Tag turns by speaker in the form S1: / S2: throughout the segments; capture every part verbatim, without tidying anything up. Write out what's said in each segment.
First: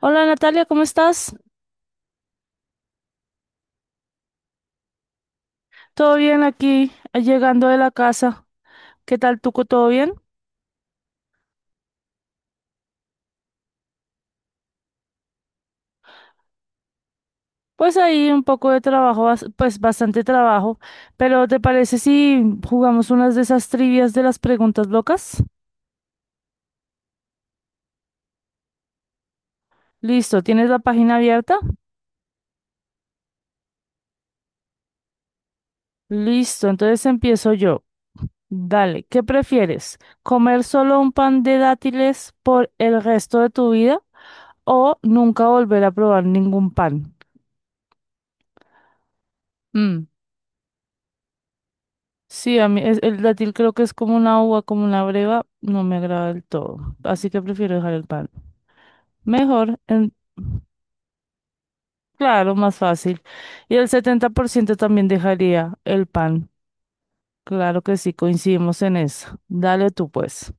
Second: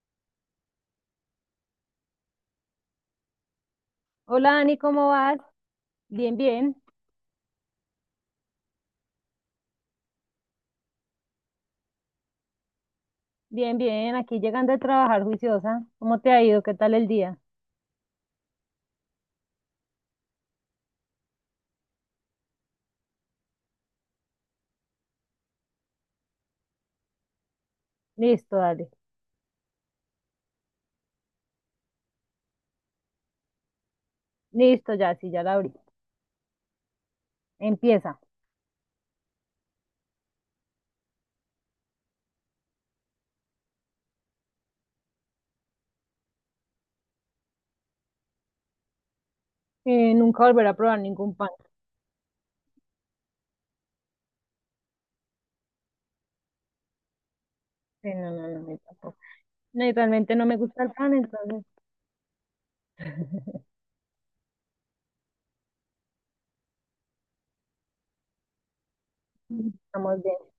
S1: Hola Natalia, ¿cómo estás?
S2: Hola Ani, ¿cómo vas?
S1: ¿Todo
S2: Bien,
S1: bien
S2: bien,
S1: aquí, eh, llegando de la casa? ¿Qué tal tú? ¿Todo bien?
S2: bien, bien. Aquí llegando a trabajar juiciosa. ¿Cómo te ha ido? ¿Qué tal el día?
S1: Pues ahí un poco de trabajo, bas- pues bastante trabajo, pero ¿te parece si jugamos unas de esas trivias de las preguntas locas?
S2: Listo, dale.
S1: Listo, ¿tienes la página abierta?
S2: Listo, ya, sí, ya la abrí.
S1: Listo, entonces empiezo yo.
S2: Empieza.
S1: Dale, ¿qué prefieres? ¿Comer solo un pan de dátiles por el resto de tu vida o nunca volver a probar ningún pan?
S2: Eh, nunca volveré a probar ningún pan.
S1: Sí, a mí es- el dátil creo que es como una uva, como una breva, no me agrada del todo, así que prefiero dejar el
S2: Sí,
S1: pan.
S2: no, no, no, no, tampoco.
S1: Mejor,
S2: No, y
S1: en-
S2: realmente no me gusta el pan, entonces
S1: claro, más fácil. Y el setenta por ciento también dejaría el pan. Claro que sí, coincidimos en eso. Dale tú,
S2: estamos bien.
S1: pues.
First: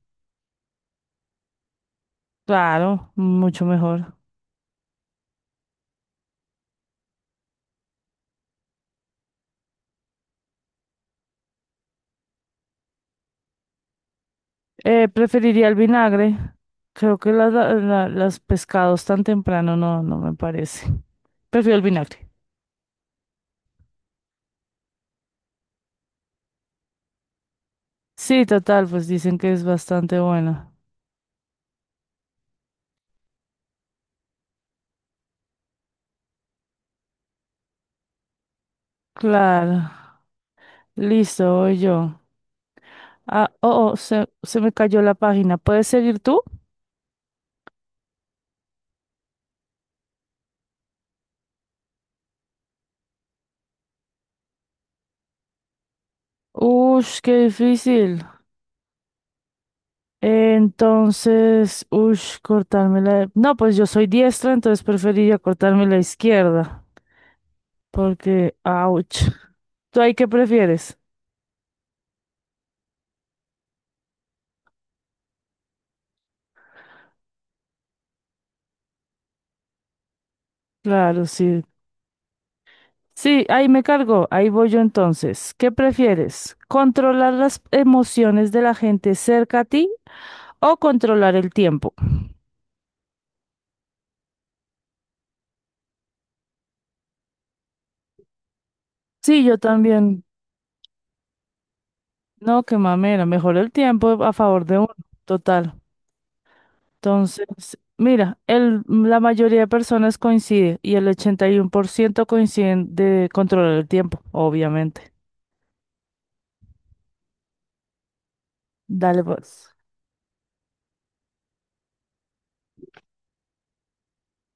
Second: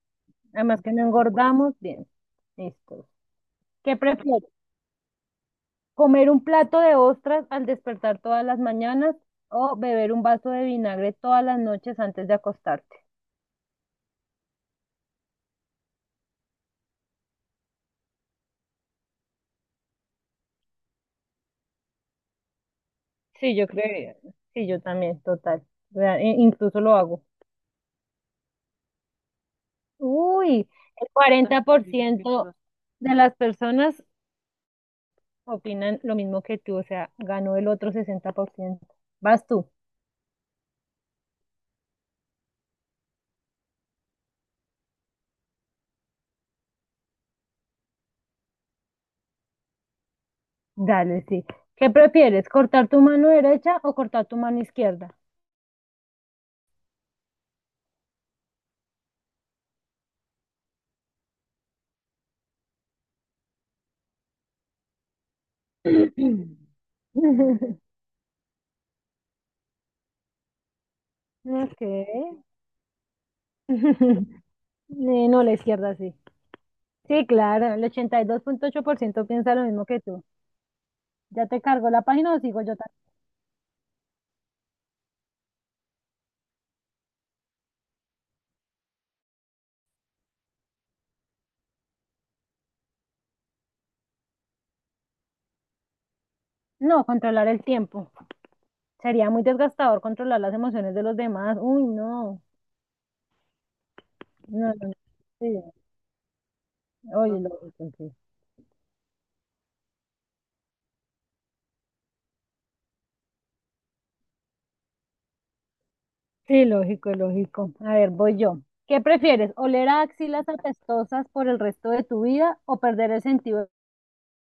S2: Además que no engordamos, bien. Listo.
S1: Claro, mucho
S2: ¿Qué
S1: mejor.
S2: prefieres? ¿Comer un plato de ostras al despertar todas las mañanas o beber un vaso de vinagre todas las noches antes de acostarte?
S1: Eh, preferiría el vinagre. Creo que las la- la- las pescados tan temprano no, no me parece. Prefiero el vinagre.
S2: Sí, yo creo, sí, yo también, total. Real- in- incluso lo hago.
S1: Sí, total, pues dicen que es bastante
S2: Uy,
S1: bueno.
S2: el cuarenta por ciento de las personas opinan lo mismo que tú, o sea, ganó el otro sesenta por ciento. Vas tú,
S1: Claro. Listo, voy yo. Ah, oh, oh, se, se me cayó la página. ¿Puedes seguir tú?
S2: dale, sí. ¿Qué prefieres, cortar tu mano derecha o cortar tu mano izquierda?
S1: Ush, qué difícil. Entonces, ush, cortarme la... No, pues yo soy diestra, entonces preferiría cortarme la izquierda. Porque, ouch. ¿Tú ahí qué prefieres?
S2: Ok. Eh, No, la izquierda sí. Sí, claro, el ochenta y dos punto ocho por ciento piensa lo mismo que tú.
S1: Claro,
S2: ¿Ya te
S1: sí.
S2: cargo la página o sigo yo? ta-
S1: Sí, ahí me cargo. Ahí voy yo entonces. ¿Qué prefieres? ¿Controlar las emociones de la gente cerca a ti o controlar el tiempo?
S2: No, controlar el tiempo. Sería muy
S1: Sí, yo
S2: desgastador
S1: también.
S2: controlar las emociones de los demás. Uy, no.
S1: No, qué mamera, mejor el tiempo a
S2: No,
S1: favor de
S2: no,
S1: uno,
S2: no. Sí,
S1: total.
S2: oye,
S1: Entonces,
S2: lógico, sí.
S1: mira, el, la mayoría de personas coincide y el ochenta y uno por ciento coinciden de controlar el tiempo, obviamente.
S2: Sí, lógico, lógico. A ver, voy yo. ¿Qué
S1: Dale,
S2: prefieres?
S1: pues.
S2: ¿Oler a axilas apestosas por el resto de tu vida o perder el sentido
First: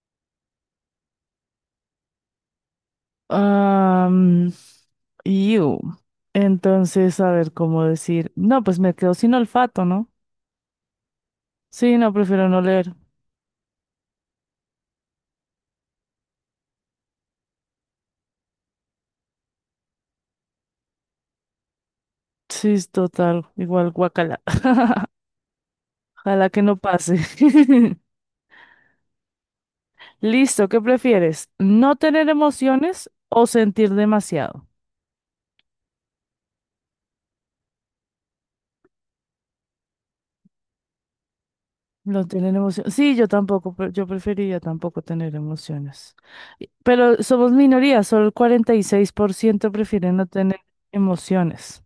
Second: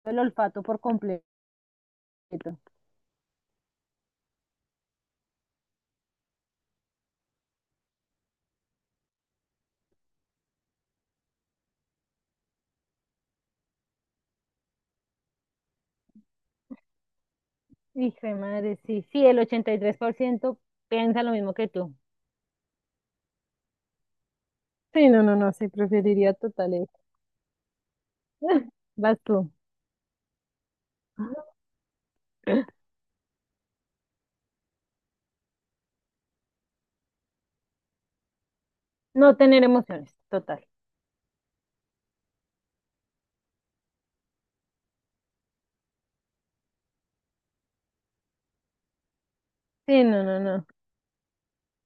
S2: del olfato por completo?
S1: Am, iu. Entonces, a ver cómo decir. No, pues me quedo sin olfato, ¿no? Sí, no, prefiero no leer.
S2: Hijo de madre, sí. Sí, el ochenta y tres por ciento piensa lo mismo que tú.
S1: Sí, es total, igual guacala.
S2: Sí, no, no, no, sí, preferiría
S1: Ojalá que
S2: total
S1: no
S2: eso.
S1: pase.
S2: Vas tú.
S1: Listo, ¿qué prefieres? ¿No tener emociones o sentir demasiado?
S2: No tener emociones, total.
S1: No tener emociones. Sí, yo tampoco, pre- yo preferiría tampoco tener emociones. Y- Pero somos minoría, solo el cuarenta y seis por ciento
S2: Sí,
S1: prefiere
S2: no,
S1: no
S2: no,
S1: tener
S2: no.
S1: emociones.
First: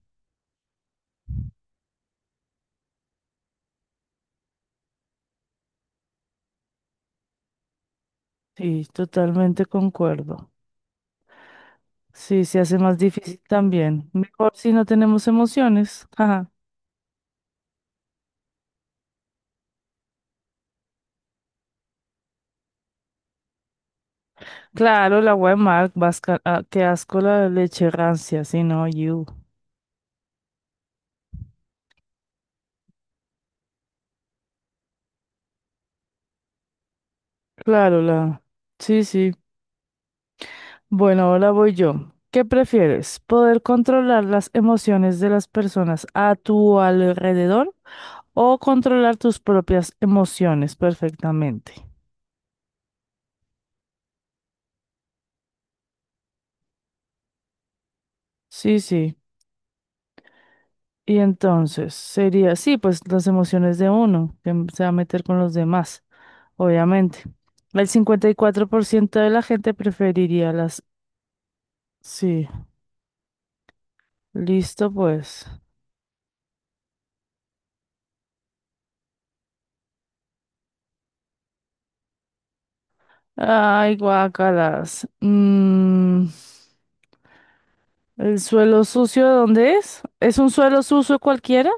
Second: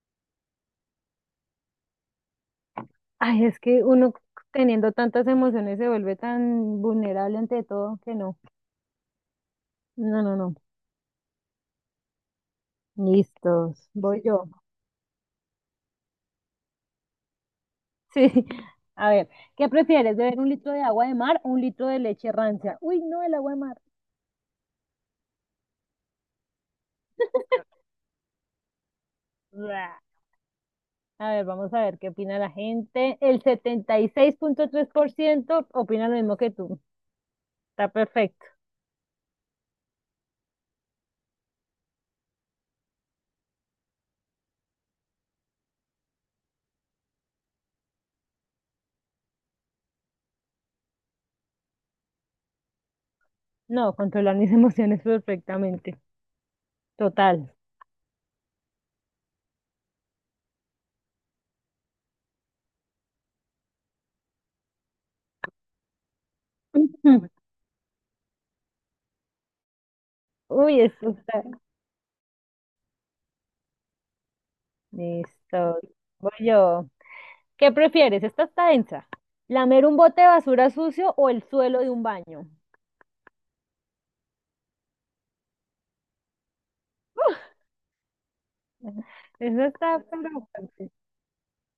S2: Ay, es que uno teniendo tantas emociones se vuelve tan vulnerable ante todo que no.
S1: Sí, totalmente
S2: No, no,
S1: concuerdo.
S2: no.
S1: Sí, se hace más difícil
S2: Listos.
S1: también.
S2: Voy yo.
S1: Mejor si no tenemos emociones. Ajá.
S2: Sí. A ver, ¿qué prefieres? ¿Beber un litro de agua de mar o un litro de leche rancia? Uy, no, el agua de mar.
S1: Claro, la Weimar, vasca- ah, qué asco la leche rancia, sí, no, you.
S2: Blah. A ver, vamos a ver qué opina la gente. El setenta y seis punto tres por ciento opina lo mismo que tú. Está
S1: Claro, la.
S2: perfecto.
S1: Sí, sí. Bueno, ahora voy yo. ¿Qué prefieres? ¿Poder controlar las emociones de las personas a tu alrededor o controlar tus propias emociones perfectamente?
S2: No, controlar mis emociones perfectamente. Total.
S1: Sí, sí. Y entonces sería, sí, pues las emociones de uno, que m- se va a meter con los demás, obviamente. El cincuenta y cuatro por ciento de la gente preferiría
S2: Uy,
S1: las...
S2: esto está.
S1: Sí, listo pues.
S2: Listo. Voy yo. ¿Qué prefieres? Esta está densa. ¿Lamer un bote de basura sucio o el suelo de un baño?
S1: Ay, guácalas. Mm. ¿El suelo sucio
S2: Eso
S1: dónde es?
S2: está,
S1: ¿Es
S2: pero
S1: un suelo
S2: fuerte.
S1: sucio cualquiera?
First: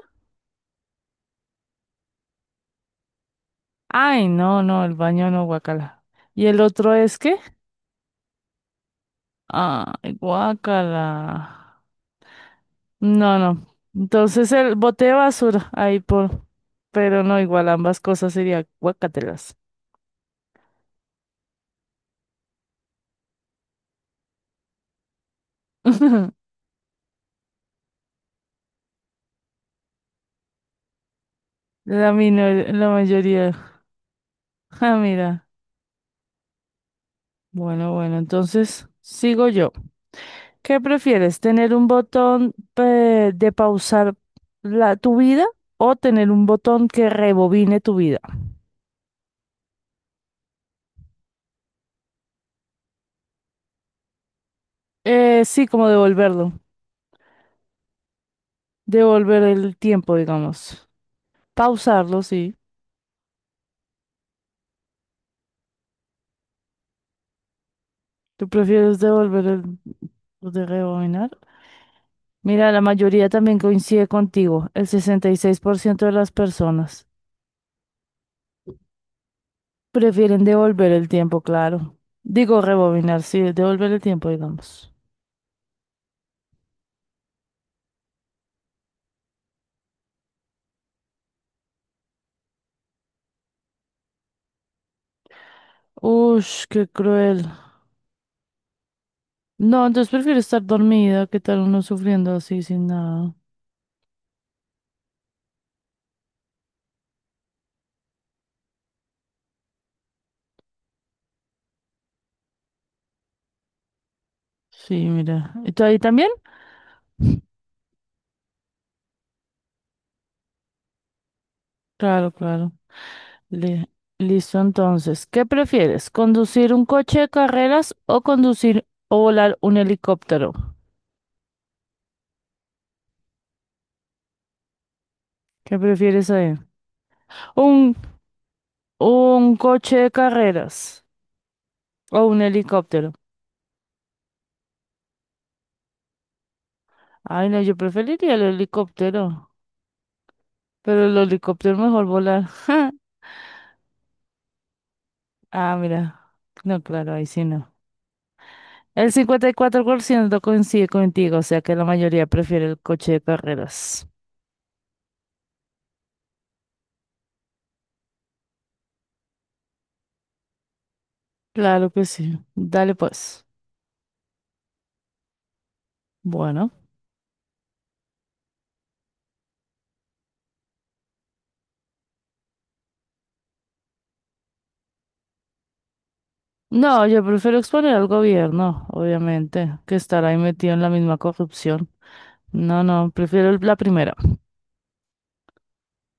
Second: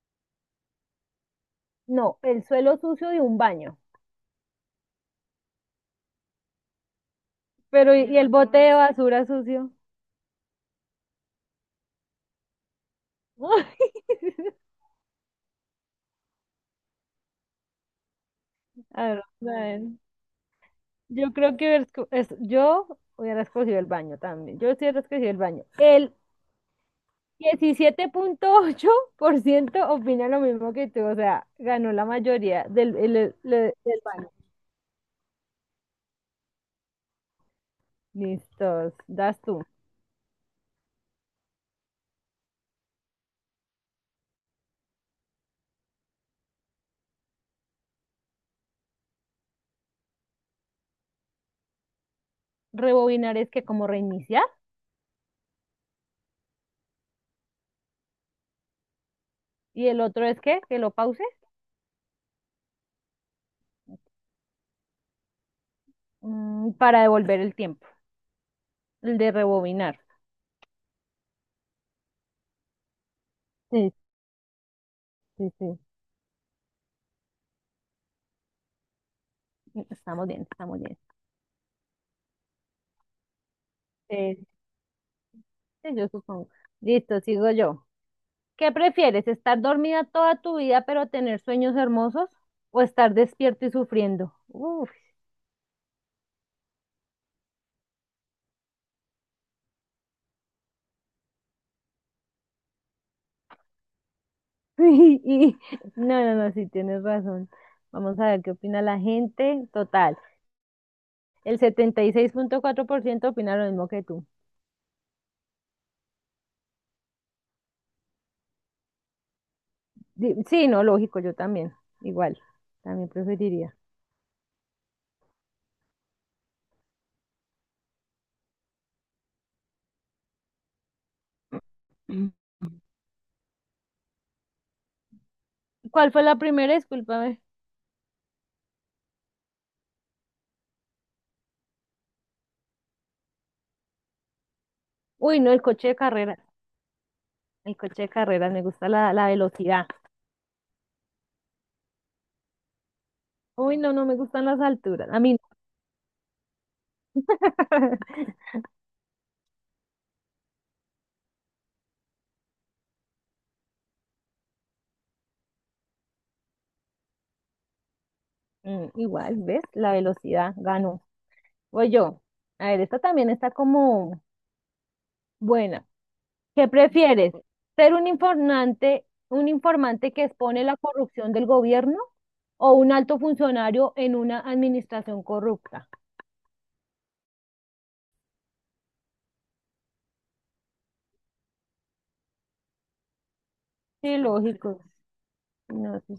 S2: No, el suelo sucio de un baño.
S1: Ay, no, no, el baño no, guacala. ¿Y el otro es qué?
S2: Pero, ¿y y el bote de basura sucio?
S1: Ay, guacala. No, no. Entonces el bote de basura, ahí por. Pero no, igual ambas cosas serían
S2: A ver, vamos
S1: guacatelas.
S2: a ver. Yo creo que hubiera esco- es- yo hubiera escogido el baño también. Yo sí hubiera escogido el baño. El diecisiete punto ocho por ciento opina lo mismo que tú, o sea, ganó la
S1: La
S2: mayoría
S1: minor- la
S2: del, el- el-
S1: mayoría.
S2: del baño.
S1: Ah, mira. Bueno, bueno, entonces
S2: Listos, das
S1: sigo
S2: tú.
S1: yo. ¿Qué prefieres? ¿Tener un botón eh, de pausar la, tu vida o tener un botón que rebobine tu vida?
S2: Rebobinar es que como reiniciar.
S1: Eh, sí, como devolverlo. Devolver el
S2: Y el
S1: tiempo,
S2: otro es que, que,
S1: digamos.
S2: lo pause
S1: Pausarlo, sí.
S2: mm, para devolver el tiempo,
S1: ¿Tú prefieres
S2: el de
S1: devolver el
S2: rebobinar.
S1: lo de rebobinar? Mira, la mayoría también
S2: Sí,
S1: coincide contigo. El sesenta y
S2: sí,
S1: seis por
S2: sí.
S1: ciento de las personas
S2: Estamos bien,
S1: prefieren
S2: estamos
S1: devolver
S2: bien.
S1: el tiempo, claro. Digo rebobinar, sí, devolver el tiempo,
S2: Eh,
S1: digamos.
S2: sí, yo supongo. Listo, sigo yo. ¿Qué prefieres, estar dormida toda tu vida pero tener sueños hermosos o estar despierto y sufriendo? Uf,
S1: Ush, qué cruel. No, entonces prefiero estar dormida que estar uno sufriendo así sin nada.
S2: y- no, no, no, sí, tienes razón. Vamos a ver qué opina la gente. Total, el setenta y seis punto cuatro por ciento opina lo mismo que tú.
S1: Sí, mira. ¿Y tú ahí también?
S2: Di- Sí, no, lógico, yo también,
S1: Claro,
S2: igual,
S1: claro.
S2: también preferiría.
S1: Le- Listo, entonces. ¿Qué prefieres? ¿Conducir un coche de carreras o conducir o volar un helicóptero? ¿Qué
S2: ¿Cuál fue
S1: prefieres
S2: la
S1: ahí?
S2: primera? Discúlpame.
S1: Un, un coche de carreras o un helicóptero.
S2: Uy, no, el coche de carreras.
S1: Ay, no, yo
S2: El coche de
S1: preferiría el
S2: carreras, me gusta la, la
S1: helicóptero.
S2: velocidad.
S1: Pero el helicóptero mejor volar.
S2: Uy, no, no me gustan las alturas. A mí no.
S1: Ah, mira. No, claro, ahí sí no. El cincuenta y cuatro por ciento coincide contigo, o sea que la mayoría prefiere el coche de carreras.
S2: Mm, igual, ¿ves? La velocidad ganó.
S1: Claro
S2: Voy
S1: que
S2: yo.
S1: sí.
S2: A ver,
S1: Dale
S2: esta también
S1: pues.
S2: está como buena. ¿Qué
S1: Bueno.
S2: prefieres? ¿Ser un informante, un informante que expone la corrupción del gobierno o un alto funcionario en una administración corrupta?
S1: No, yo prefiero exponer al gobierno, obviamente, que estar ahí metido en la misma corrupción. No, no, prefiero el- la primera.
S2: Sí, lógico. No, sí,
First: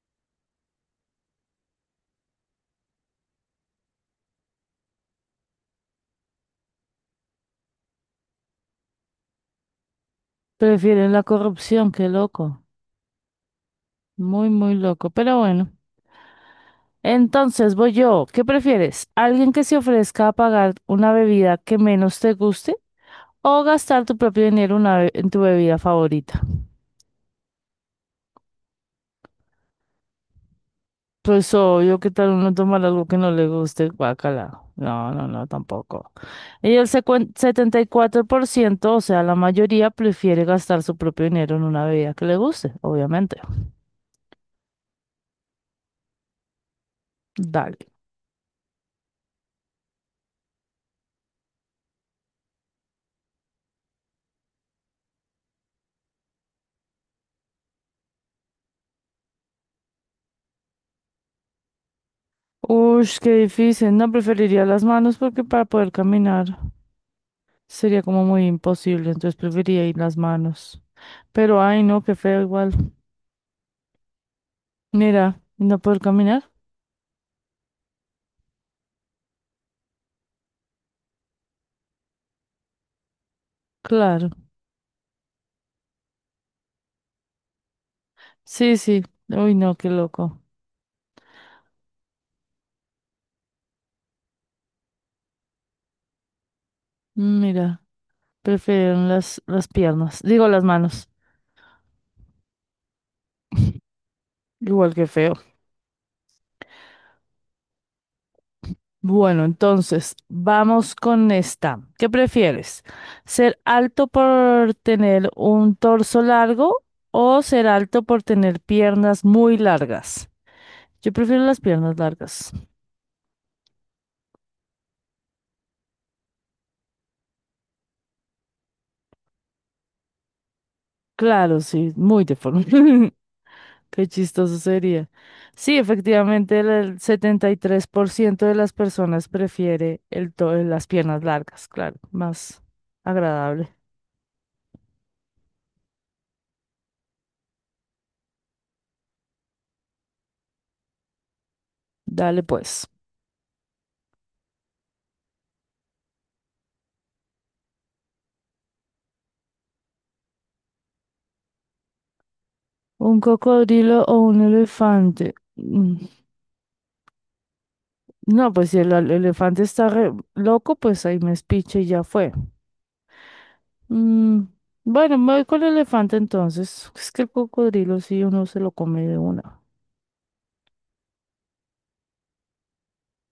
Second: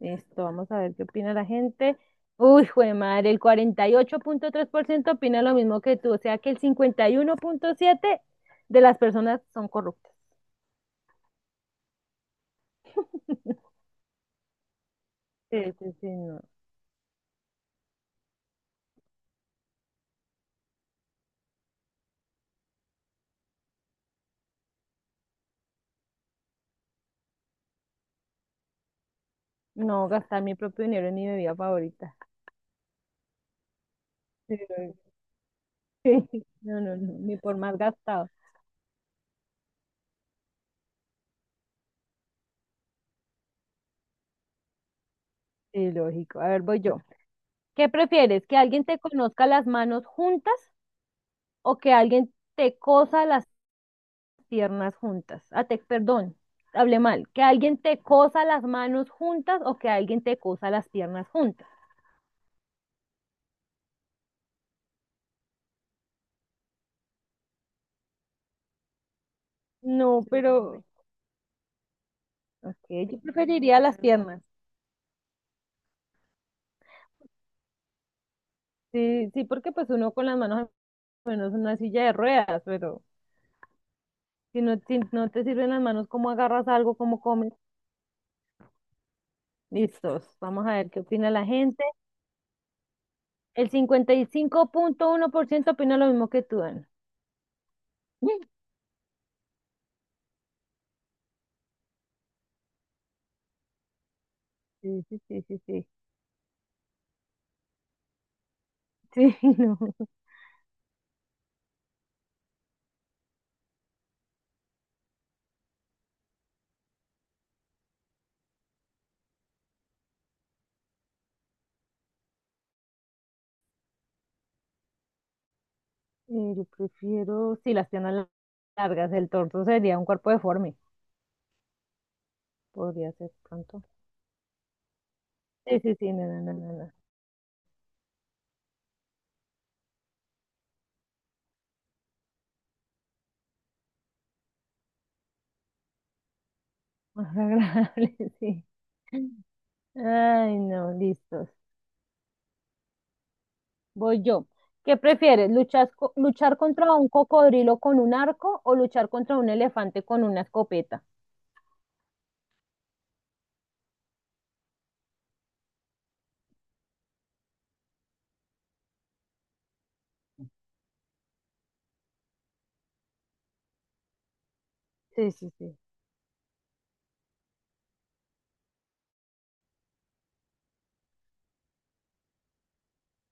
S2: esto, vamos a ver qué opina la gente. Uy, jue madre, el cuarenta y ocho punto tres por ciento opina lo mismo que tú, o sea que el cincuenta y uno punto siete de las personas son corruptas.
S1: Prefieren la corrupción, qué loco. Muy, muy loco, pero
S2: Sí,
S1: bueno.
S2: sí, sí, no.
S1: Entonces voy yo. ¿Qué prefieres? ¿Alguien que se ofrezca a pagar una bebida que menos te guste o gastar tu propio dinero una be- en tu bebida favorita?
S2: No gastar mi propio dinero en mi
S1: Pues
S2: bebida
S1: obvio, ¿qué
S2: favorita.
S1: tal uno tomar algo que no le guste?
S2: Sí,
S1: Guácala.
S2: lógico.
S1: No, no, no, tampoco. Y
S2: No,
S1: el
S2: no, no,
S1: secuen-
S2: ni por más gastado.
S1: setenta y cuatro por ciento, o sea, la mayoría prefiere gastar su propio dinero en una bebida que le guste, obviamente.
S2: Sí, lógico. A ver, voy yo.
S1: Dale.
S2: ¿Qué prefieres? ¿Que alguien te conozca las manos juntas o que alguien te cosa las piernas juntas? Ah, te, perdón, hablé mal. Que alguien te cosa las manos juntas o que alguien te cosa las piernas juntas.
S1: Uy, qué difícil. No preferiría las manos porque para poder caminar sería como muy imposible, entonces preferiría ir las
S2: No,
S1: manos.
S2: pero
S1: Pero ay, no, qué feo igual.
S2: okay, yo preferiría las piernas.
S1: Mira, ¿y no poder caminar.
S2: Sí, sí, porque pues uno con las manos, bueno, es una silla de ruedas, pero
S1: Claro.
S2: si no, si no te sirven las manos, ¿cómo agarras algo? ¿Cómo comes?
S1: Sí, sí. Uy, no, qué
S2: Listos,
S1: loco.
S2: vamos a ver qué opina la gente. El cincuenta y cinco punto uno por ciento opina lo mismo que tú, Ana.
S1: Mira. Prefirieron las, las piernas, digo las manos, igual
S2: Sí,
S1: que
S2: sí,
S1: feo.
S2: sí, sí, sí. Sí,
S1: Bueno,
S2: no.
S1: entonces, vamos con esta. ¿Qué prefieres? ¿Ser alto por tener un torso largo o ser alto por tener piernas muy largas? Yo prefiero las piernas largas.
S2: Eh, yo prefiero, sí, las piernas largas, el torso sería un cuerpo deforme,
S1: Claro, sí, muy deforme.
S2: podría ser pronto.
S1: Qué chistoso sería. Sí,
S2: Sí, sí, sí, no, no, no,
S1: efectivamente, el
S2: no, no.
S1: el setenta y tres por ciento de las personas prefiere el to- las piernas largas, claro, más agradable.
S2: Más agradable, sí. Ay, no, listos.
S1: Dale pues.
S2: Voy yo. ¿Qué prefieres? ¿Luchar, co- luchar contra un cocodrilo con un arco o luchar contra un elefante con una escopeta?
S1: ¿Un cocodrilo o un elefante? Mm, no, pues si el al- elefante está re loco, pues ahí me espiche y ya fue. Mm, bueno,
S2: Sí,
S1: me voy
S2: sí,
S1: con el
S2: sí.
S1: elefante entonces. Es que el cocodrilo sí uno se lo come de una.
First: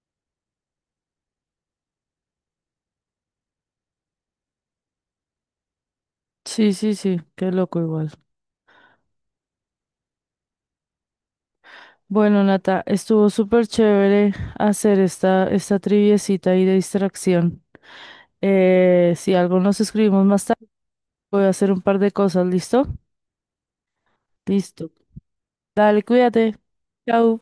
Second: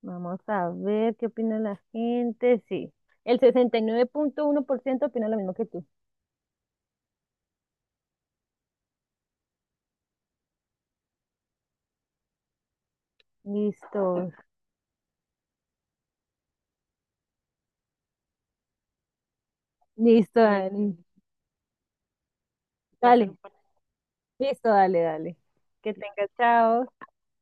S2: Vamos a ver qué opina la gente. Sí. El sesenta y nueve punto uno por ciento opina lo mismo que tú.
S1: Sí, sí, sí, qué loco igual. Bueno, Nata, estuvo súper
S2: Listo.
S1: chévere hacer esta, esta triviecita ahí de distracción. Eh, si algo nos escribimos
S2: Listo,
S1: más tarde,
S2: Dani.
S1: voy a hacer un par de cosas, ¿listo?
S2: Dale. Listo,
S1: Listo.
S2: dale, dale. Que
S1: Dale,
S2: tengas,
S1: cuídate.
S2: chao.
S1: Chao.